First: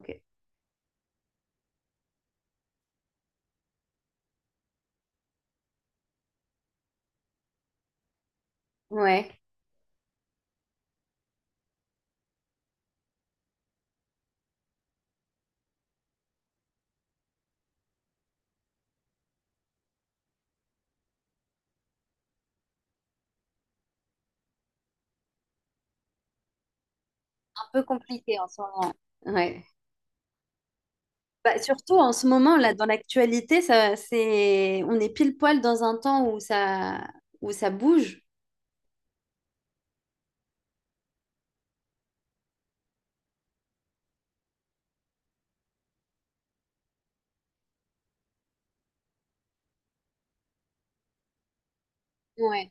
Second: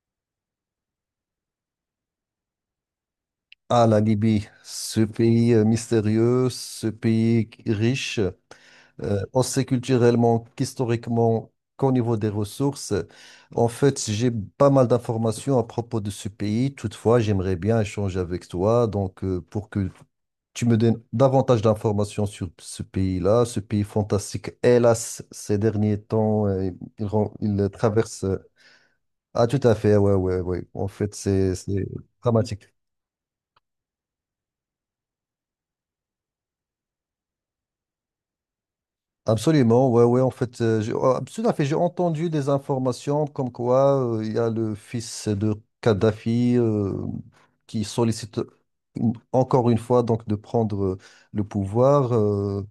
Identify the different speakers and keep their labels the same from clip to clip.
Speaker 1: Ok.
Speaker 2: Ah, la Libye, ce pays mystérieux, ce pays riche,
Speaker 1: Ouais.
Speaker 2: aussi culturellement qu'historiquement qu'au niveau des ressources. En fait, j'ai pas mal d'informations à propos de ce pays. Toutefois, j'aimerais bien échanger avec toi, donc pour que tu me donnes davantage d'informations sur ce pays-là, ce pays fantastique. Hélas, ces derniers temps,
Speaker 1: Un
Speaker 2: il
Speaker 1: peu
Speaker 2: traverse.
Speaker 1: compliqué en ce moment.
Speaker 2: Ah, tout
Speaker 1: Ouais.
Speaker 2: à fait, ouais, ouais, ouais. En fait, c'est
Speaker 1: Bah,
Speaker 2: c'est
Speaker 1: surtout en ce moment,
Speaker 2: dramatique.
Speaker 1: là, dans l'actualité, ça, c'est, on est pile poil dans un temps où ça bouge.
Speaker 2: Absolument, ouais, ouais, en fait, oh, tout à fait, j'ai entendu des informations comme quoi il y a le fils de Kadhafi qui sollicite encore une fois donc de prendre le pouvoir.
Speaker 1: Ouais,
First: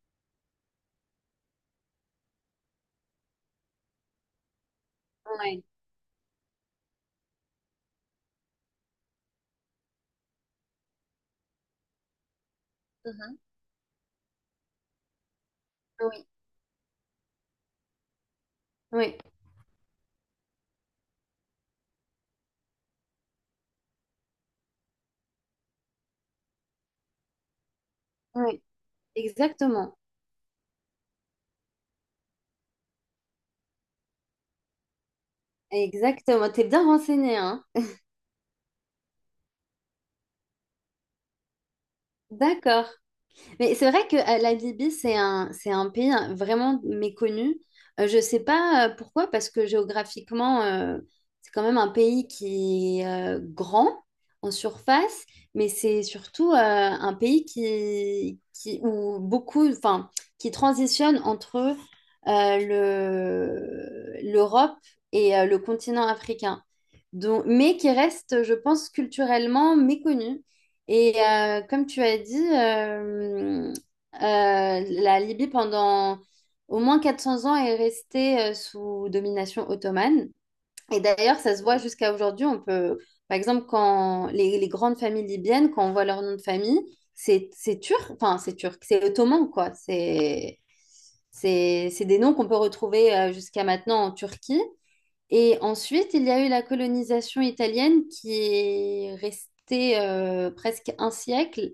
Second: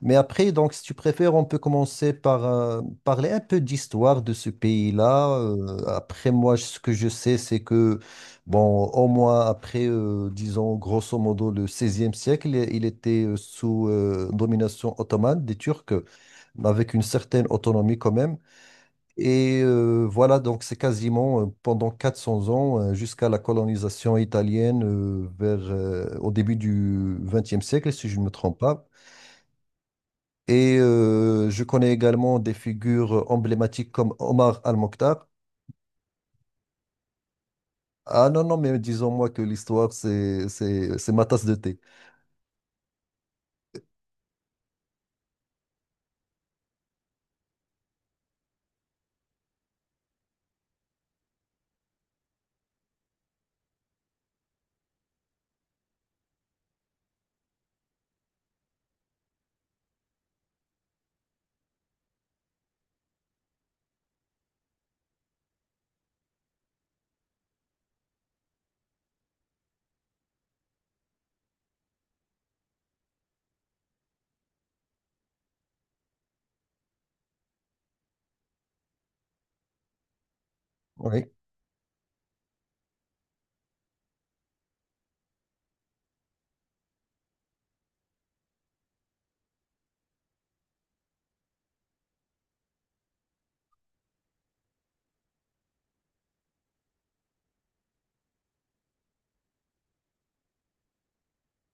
Speaker 2: Mais après, donc, si tu préfères, on peut commencer par parler un peu d'histoire de ce pays-là.
Speaker 1: ouais.
Speaker 2: Après, moi, ce que je sais, c'est que, bon, au moins après, disons, grosso modo, le 16e siècle, il était
Speaker 1: Mhm.
Speaker 2: sous domination ottomane des Turcs,
Speaker 1: Oui,
Speaker 2: mais avec une certaine autonomie quand même.
Speaker 1: oui,
Speaker 2: Et voilà, donc c'est quasiment pendant 400 ans, jusqu'à la colonisation italienne vers, au début du XXe siècle, si je ne me trompe
Speaker 1: oui,
Speaker 2: pas.
Speaker 1: exactement.
Speaker 2: Et je connais également des figures emblématiques comme Omar Al-Mokhtar.
Speaker 1: Exactement. T'es bien renseigné, hein?
Speaker 2: Ah non, non, mais disons-moi que l'histoire, c'est ma tasse de thé.
Speaker 1: D'accord. Mais c'est vrai que la Libye, c'est un pays vraiment méconnu. Je ne sais pas pourquoi, parce que géographiquement, c'est quand même un pays qui est grand en surface, mais c'est surtout un pays qui, où beaucoup, enfin, qui transitionne entre euh, l'Europe et le continent africain. Donc, mais qui reste, je pense, culturellement méconnu. Et comme tu as dit, la Libye pendant au moins 400 ans est restée sous domination ottomane. Et
Speaker 2: Oui.
Speaker 1: d'ailleurs, ça se voit jusqu'à aujourd'hui. On peut, par exemple, quand les grandes familles libyennes, quand on voit leur nom de famille, c'est turc, enfin c'est turc, c'est ottoman quoi. C'est des noms qu'on peut retrouver jusqu'à maintenant en Turquie. Et ensuite, il y a eu la colonisation italienne qui est restée presque un siècle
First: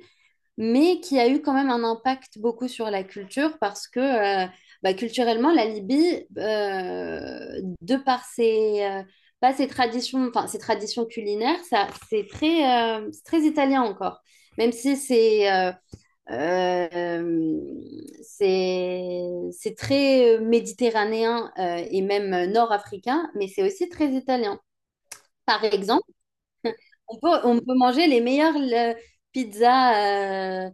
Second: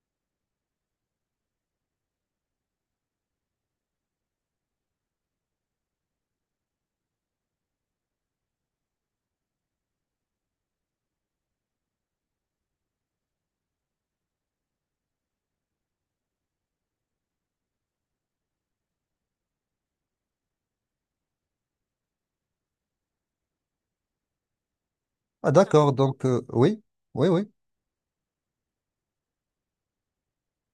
Speaker 1: mais qui a eu quand même un impact beaucoup sur la culture parce que euh, bah, culturellement, la Libye, de par pas ses traditions, enfin, ses traditions culinaires, ça, c'est très italien encore, même si euh, c'est c'est très méditerranéen et même nord-africain, mais c'est aussi très italien.
Speaker 2: Ah
Speaker 1: Par
Speaker 2: d'accord,
Speaker 1: exemple,
Speaker 2: donc oui, oui, oui.
Speaker 1: on peut manger les meilleures pizzas euh,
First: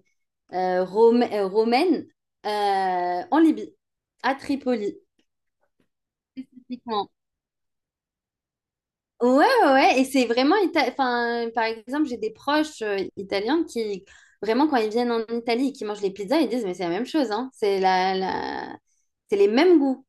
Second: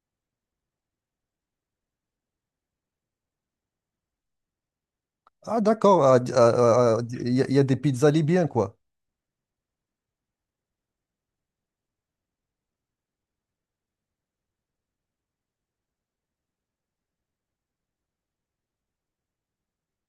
Speaker 1: euh, Rome- euh, romaine en Libye, à Tripoli.
Speaker 2: Ah d'accord,
Speaker 1: Typiquement.
Speaker 2: il y a des pizzas libyens, quoi.
Speaker 1: Ouais, ouais. Et c'est vraiment... Enfin, par exemple, j'ai des proches italiens qui, vraiment, quand ils viennent en Italie et qu'ils mangent les pizzas, ils disent, mais c'est la même chose, hein. C'est la... C'est les mêmes goûts.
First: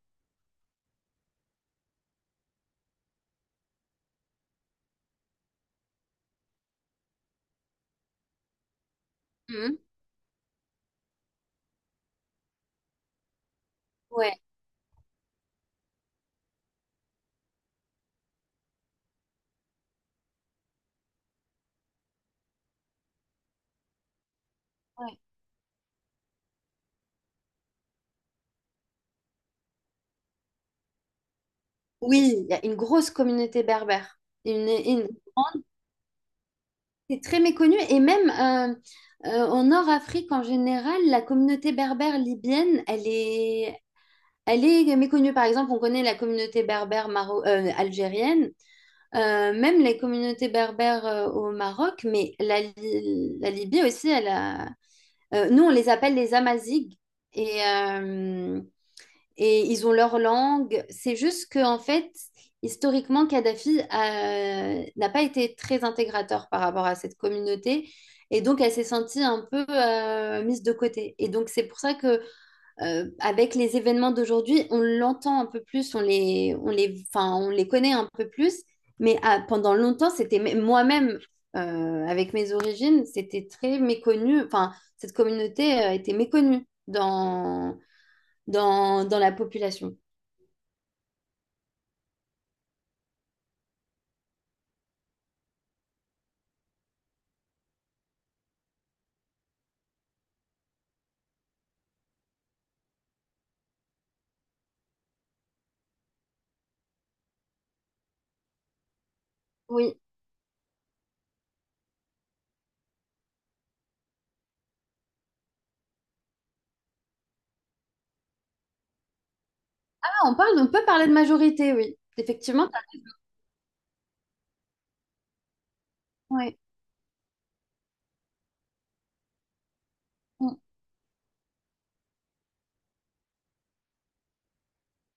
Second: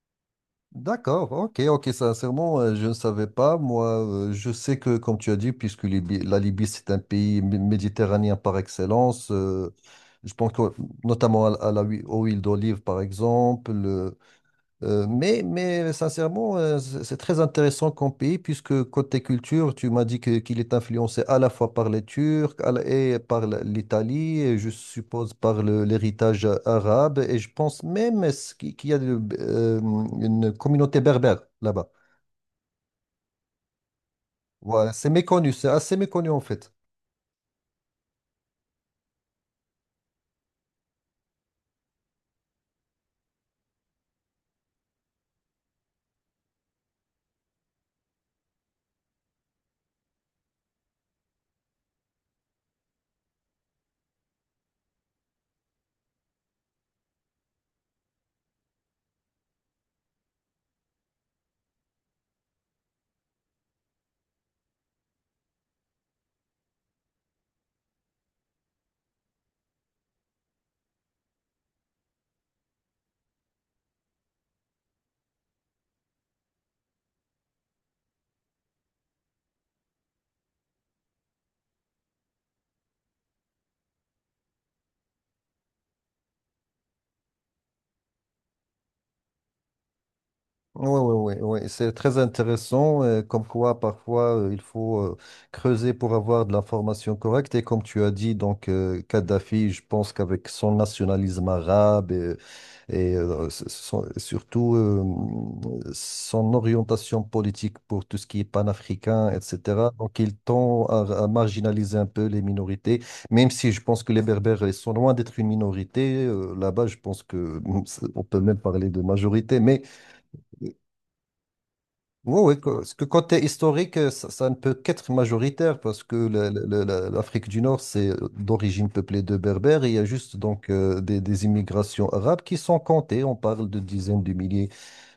Speaker 2: D'accord, ok, ok, sincèrement, je ne savais pas. Moi, je sais que, comme tu as dit, puisque la Libye, c'est un pays méditerranéen par excellence,
Speaker 1: Mhm.
Speaker 2: je pense que, notamment à la aux huiles d'olive, par exemple,
Speaker 1: Ouais.
Speaker 2: mais sincèrement, c'est très intéressant comme pays, puisque côté culture, tu m'as qu'il est influencé à la fois par les Turcs et par l'Italie, et je
Speaker 1: Ouais.
Speaker 2: suppose par l'héritage arabe, et je pense même est-ce qu'il y a une communauté berbère là-bas.
Speaker 1: Oui, il y a une grosse communauté berbère.
Speaker 2: Voilà,
Speaker 1: Une
Speaker 2: c'est méconnu,
Speaker 1: grande-.
Speaker 2: c'est assez méconnu en fait.
Speaker 1: C'est très méconnu. Et même en Nord-Afrique en général, la communauté berbère libyenne, elle est méconnue, par exemple, on connaît la communauté berbère maro algérienne, même les communautés berbères au Maroc, mais la Libye aussi, elle a... Nous, on les appelle les Amazighs, et, euh, et ils ont leur langue. C'est juste que, en fait, historiquement, Kadhafi n'a pas été très intégrateur par rapport à cette communauté, et donc elle s'est sentie un peu mise de côté. Et donc c'est pour ça que avec les événements d'aujourd'hui, on l'entend un peu plus, enfin, on les connaît un peu plus. Mais ah, pendant longtemps, c'était moi-même, avec mes origines, c'était très méconnu. Enfin, cette communauté, était méconnue dans la population.
Speaker 2: Oui, oui, oui, oui. C'est très intéressant, comme quoi parfois il faut creuser pour avoir de l'information correcte. Et comme tu as dit, donc Kadhafi, je pense qu'avec son nationalisme arabe et, surtout son orientation politique pour tout ce qui est panafricain, etc.,
Speaker 1: Oui.
Speaker 2: donc il tend à marginaliser un peu les minorités, même si je pense que les Berbères ils sont loin d'être une minorité. Là-bas, je pense que on peut même parler de majorité, mais.
Speaker 1: Ah, on parle, on peut parler de majorité, oui.
Speaker 2: Oui, oui,
Speaker 1: Effectivement, t'as-.
Speaker 2: parce que côté historique, ça ne peut qu'être majoritaire parce que
Speaker 1: Ouais.
Speaker 2: l'Afrique du Nord, c'est d'origine peuplée de Berbères et il y a juste
Speaker 1: Mm.
Speaker 2: donc des immigrations arabes qui sont comptées. On parle de dizaines de milliers.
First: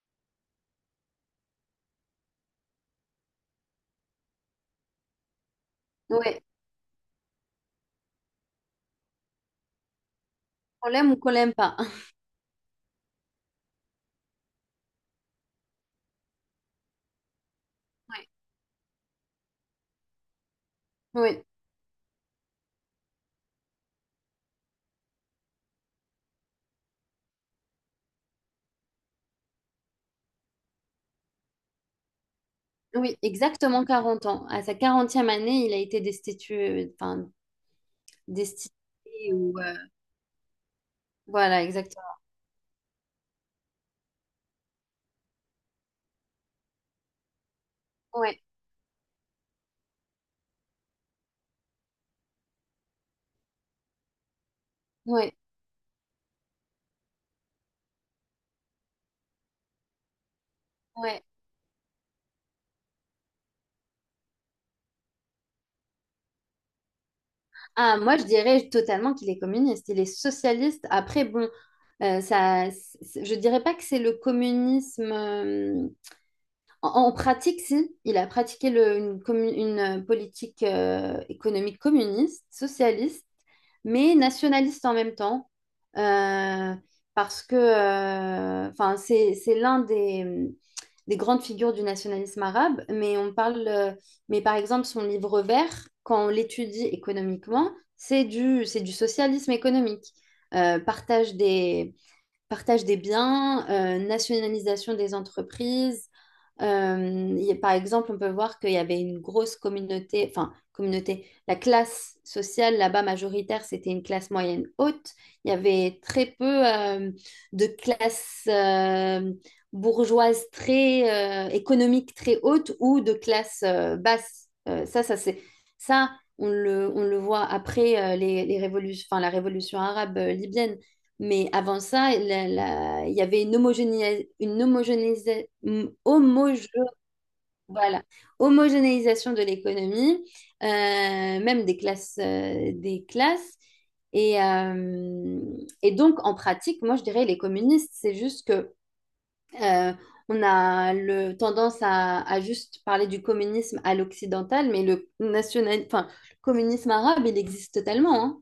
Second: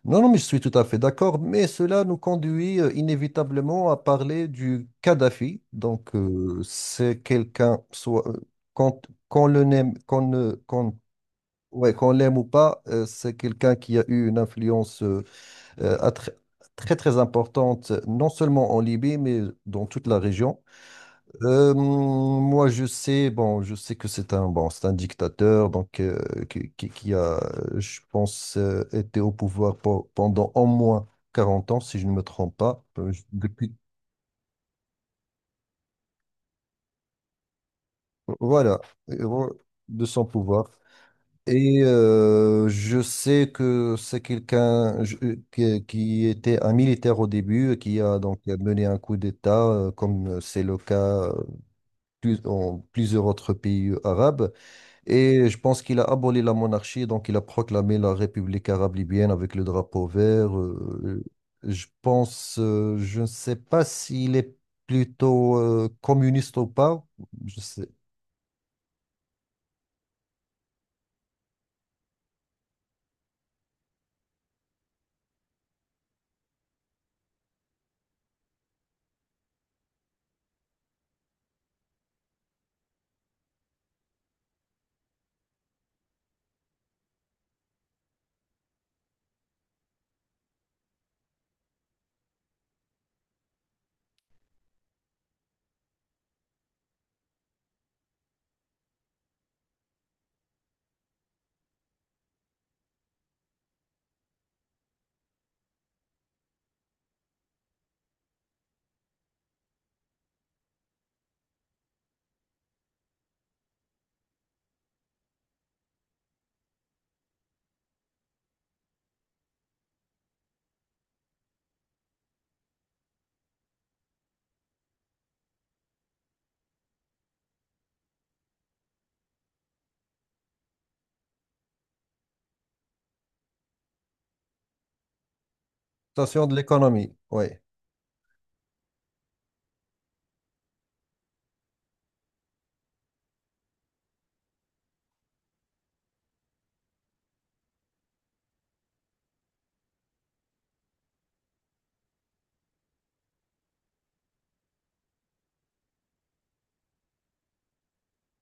Speaker 2: Non, non, mais je suis tout à fait d'accord, mais cela nous conduit inévitablement à parler du Kadhafi. Donc,
Speaker 1: Ouais.
Speaker 2: c'est quelqu'un, soit qu'on qu'on le n'aime, qu'on ne,
Speaker 1: Qu'on
Speaker 2: qu'on,
Speaker 1: l'aime ou qu'on l'aime pas.
Speaker 2: ouais, qu'on l'aime ou pas, c'est quelqu'un qui a eu une influence. Euh, à tr- très très importante, non
Speaker 1: Oui,
Speaker 2: seulement en Libye, mais dans toute la région.
Speaker 1: oui,
Speaker 2: Moi, je sais, bon, je sais que c'est un, bon, c'est un dictateur, donc qui, qui a, je pense, été au pouvoir pendant au moins 40 ans, si je ne me trompe pas.
Speaker 1: oui,
Speaker 2: Depuis,
Speaker 1: exactement 40 ans. À sa 40e année, il a été destitué, enfin,
Speaker 2: voilà,
Speaker 1: destinée
Speaker 2: euh,
Speaker 1: ou
Speaker 2: de son pouvoir.
Speaker 1: voilà,
Speaker 2: Et
Speaker 1: exactement.
Speaker 2: je sais que c'est quelqu'un qui était un militaire au début, qui a donc
Speaker 1: Ouais,
Speaker 2: mené un coup d'État, comme c'est le cas en plusieurs autres pays arabes.
Speaker 1: ouais,
Speaker 2: Et je pense qu'il a aboli la monarchie, donc il a proclamé la République arabe libyenne avec le drapeau vert.
Speaker 1: ouais.
Speaker 2: Je pense, je ne sais pas s'il est plutôt communiste ou pas. Je sais.
Speaker 1: Ah, moi, je dirais totalement qu'il est communiste. Il est socialiste. Après, bon, ça, c'est- je dirais pas que c'est le communisme. En pratique, si, il a pratiqué une politique économique communiste, socialiste, mais nationaliste en même temps, euh, parce que enfin, c'est l'un des grandes figures du nationalisme arabe, mais on parle, mais par exemple, son livre vert, quand on l'étudie économiquement, c'est du socialisme économique. Euh, partage des, partage des biens, nationalisation des entreprises. Il y a- par exemple, on peut voir qu'il y avait une grosse communauté, enfin, communauté, la classe sociale là-bas majoritaire, c'était une classe moyenne haute. Il y avait très peu de classes bourgeoises très économiques très hautes ou de classes basses. Ça, ça c'est ça, on le voit après les révolutions, enfin, la révolution arabe libyenne mais avant ça, il y avait une homogénéisation,
Speaker 2: Station de l'économie, oui.
Speaker 1: voilà, homogénéisation de l'économie, euh, même des classes, des classes. Et, euh, et donc, en pratique, moi, je dirais les communistes, c'est juste que euh, on a le tendance à juste parler du communisme à l'occidental, mais le national, enfin, le communisme arabe, il existe totalement, hein.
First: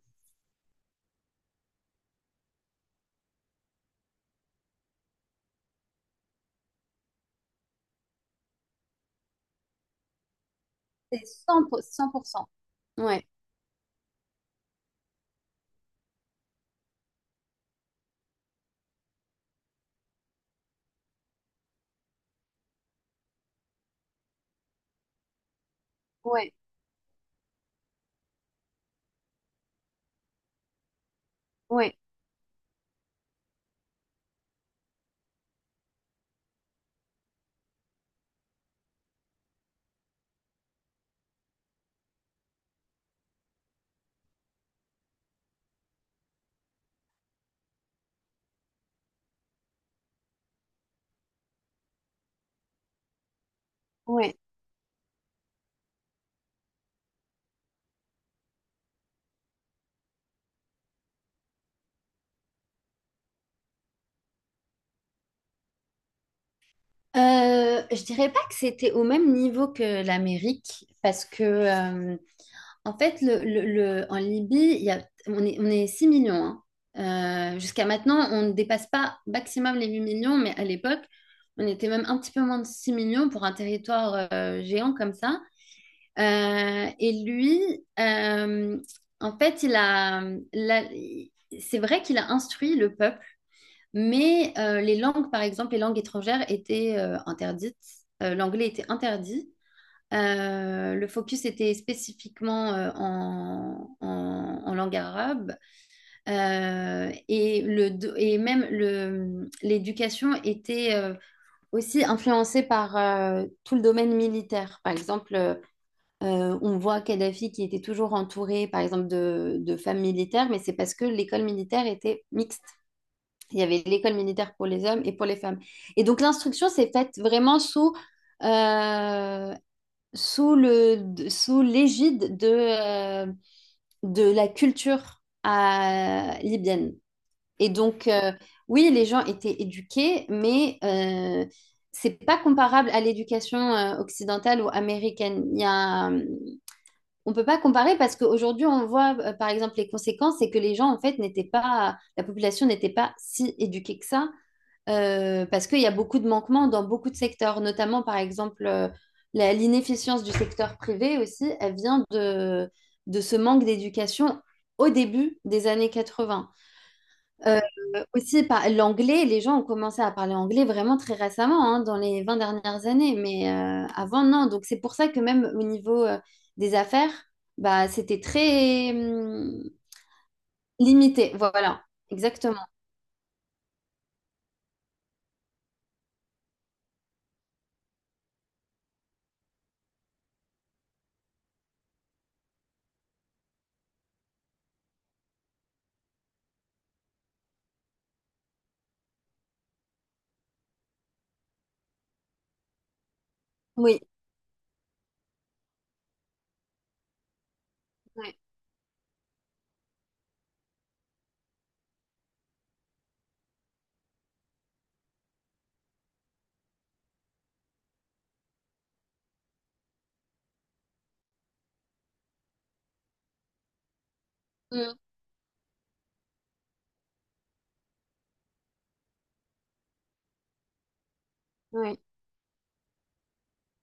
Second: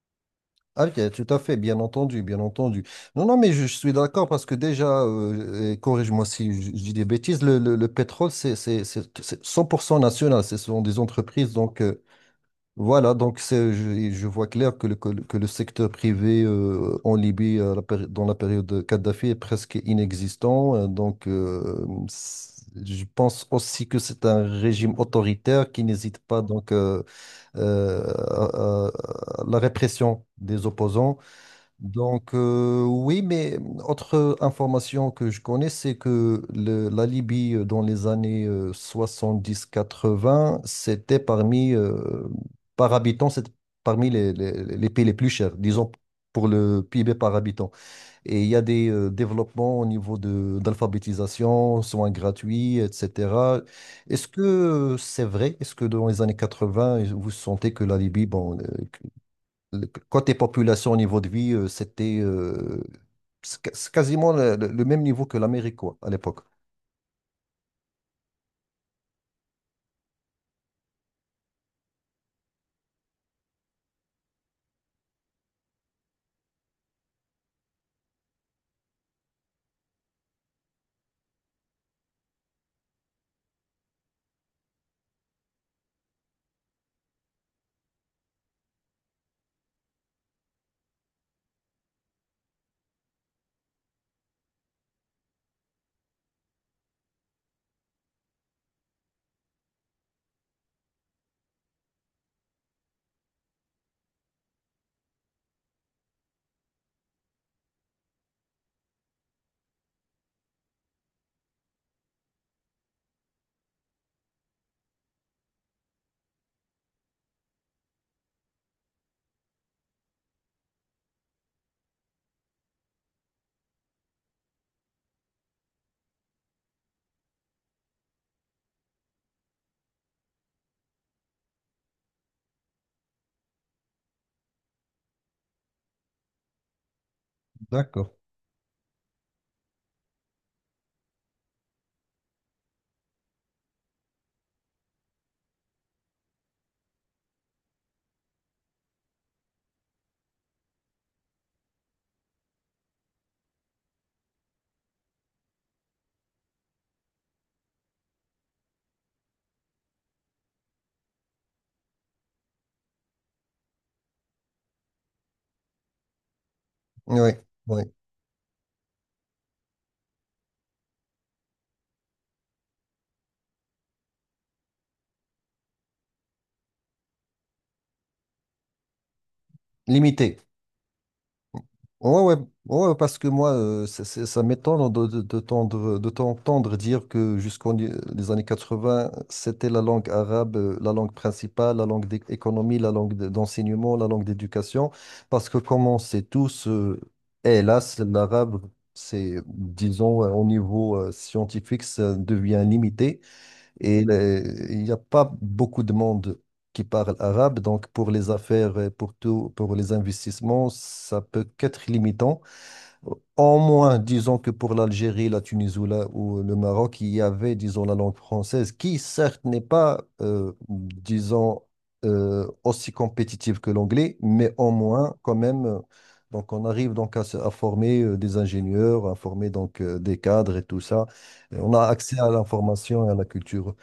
Speaker 2: Ah, ok, tout à fait, bien entendu, bien entendu. Non, non, mais je suis d'accord parce que déjà, et corrige-moi si je, je dis des bêtises, le pétrole, c'est 100% national, ce sont des
Speaker 1: C'est
Speaker 2: entreprises. Donc,
Speaker 1: 100%, 100%.
Speaker 2: voilà,
Speaker 1: Ouais,
Speaker 2: donc je vois clair que le que le secteur privé en Libye, dans la période de Kadhafi, est presque inexistant. Donc, je pense aussi que c'est un régime autoritaire qui n'hésite pas
Speaker 1: ouais,
Speaker 2: donc, euh, à la répression des opposants.
Speaker 1: ouais,
Speaker 2: Donc, oui, mais autre information que je connais, c'est que la Libye, dans les années 70-80, c'était parmi, par habitant, c'était parmi les pays les plus chers, disons, pour le PIB par habitant. Et il y a des développements au niveau de, d'alphabétisation, soins gratuits, etc. Est-ce
Speaker 1: ouais.
Speaker 2: que c'est vrai? Est-ce que dans les années 80, vous sentez que la Libye, bon, côté population, niveau de vie, c'était c'est quasiment le même niveau que l'Amérique, quoi, à l'époque.
Speaker 1: Je dirais pas que c'était au même niveau que l'Amérique, parce que en fait, en Libye, il y a, on est 6 millions. Hein. Jusqu'à maintenant, on ne dépasse pas maximum les 8 millions, mais à l'époque, on était même un petit peu moins de 6 millions pour un territoire géant comme ça. Euh, et lui, euh, en fait, c'est vrai qu'il a instruit le peuple mais les langues, par exemple, les langues étrangères étaient interdites. L'anglais était interdit. Le focus était spécifiquement en langue arabe. Et même l'éducation était aussi influencée par tout le domaine militaire. Par exemple, on voit Kadhafi qui était toujours entouré, par exemple, de femmes militaires, mais c'est parce que l'école militaire était mixte. Il y avait l'école militaire pour les hommes et pour les femmes. Et donc l'instruction s'est faite vraiment sous, euh, sous le, sous l'égide de la culture libyenne. Et donc,
Speaker 2: D'accord.
Speaker 1: oui, les gens étaient éduqués, mais c'est pas comparable à l'éducation occidentale ou américaine. On peut pas comparer parce qu'aujourd'hui, on voit, par exemple, les conséquences, c'est que les gens, en fait, n'étaient pas, la population n'était pas si éduquée que ça parce qu'il y a beaucoup de manquements dans beaucoup de secteurs, notamment par exemple l'inefficience du secteur privé aussi, elle vient de ce manque d'éducation au début des années 80.
Speaker 2: Oui,
Speaker 1: Euh,
Speaker 2: oui.
Speaker 1: Aussi par l'anglais, les gens ont commencé à parler anglais vraiment très récemment, hein, dans les 20 dernières années, mais avant non. Donc c'est pour ça que même au niveau des affaires, bah, c'était très
Speaker 2: Limité.
Speaker 1: limité. Voilà,
Speaker 2: Ouais, ouais,
Speaker 1: exactement.
Speaker 2: ouais, parce que moi, ça m'étonne de t'entendre dire que jusqu'aux les années 80, c'était la langue arabe, la langue principale, la langue d'économie, la langue d'enseignement, la langue d'éducation, parce que comme on sait tous, hélas, l'arabe, c'est, disons, au niveau scientifique, ça devient limité.
Speaker 1: Oui.
Speaker 2: Et il n'y a pas beaucoup de monde qui parle arabe, donc pour les
Speaker 1: Oui.
Speaker 2: affaires, pour tout, pour les investissements, ça peut qu'être limitant. En moins, disons que pour l'Algérie, la Tunisie ou, ou le Maroc, il y avait, disons, la langue française, qui certes n'est pas, disons, aussi compétitive que l'anglais, mais en
Speaker 1: Mm.
Speaker 2: moins, quand même, donc on arrive donc à, à former des ingénieurs, à former donc des cadres et tout ça. Et on a
Speaker 1: Oui.
Speaker 2: accès à l'information et à la culture.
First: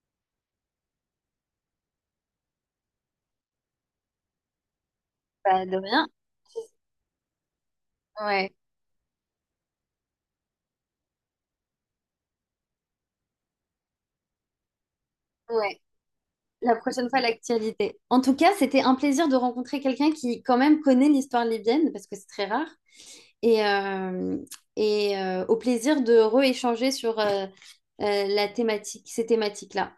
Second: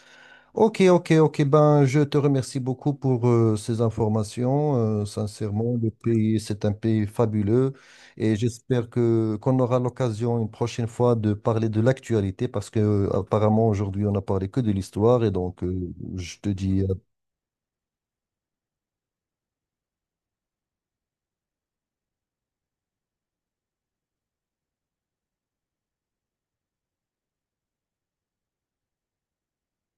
Speaker 2: Ok, ok, ok. Ben, je te remercie beaucoup pour ces informations.
Speaker 1: Bah,
Speaker 2: Sincèrement,
Speaker 1: de
Speaker 2: le
Speaker 1: rien.
Speaker 2: pays, c'est un pays fabuleux et
Speaker 1: Ouais.
Speaker 2: j'espère que qu'on aura l'occasion une prochaine fois de parler de l'actualité parce que apparemment aujourd'hui on n'a parlé que de l'histoire et donc
Speaker 1: Ouais,
Speaker 2: je te
Speaker 1: la
Speaker 2: dis
Speaker 1: prochaine fois, l'actualité. En tout cas, c'était un plaisir de rencontrer quelqu'un qui, quand même, connaît l'histoire libyenne, parce que c'est très rare. Et, au plaisir de rééchanger sur la thématique, ces thématiques-là.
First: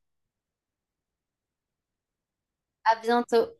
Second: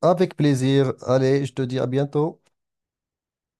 Speaker 2: avec plaisir. Allez, je te dis à bientôt.
Speaker 1: À bientôt.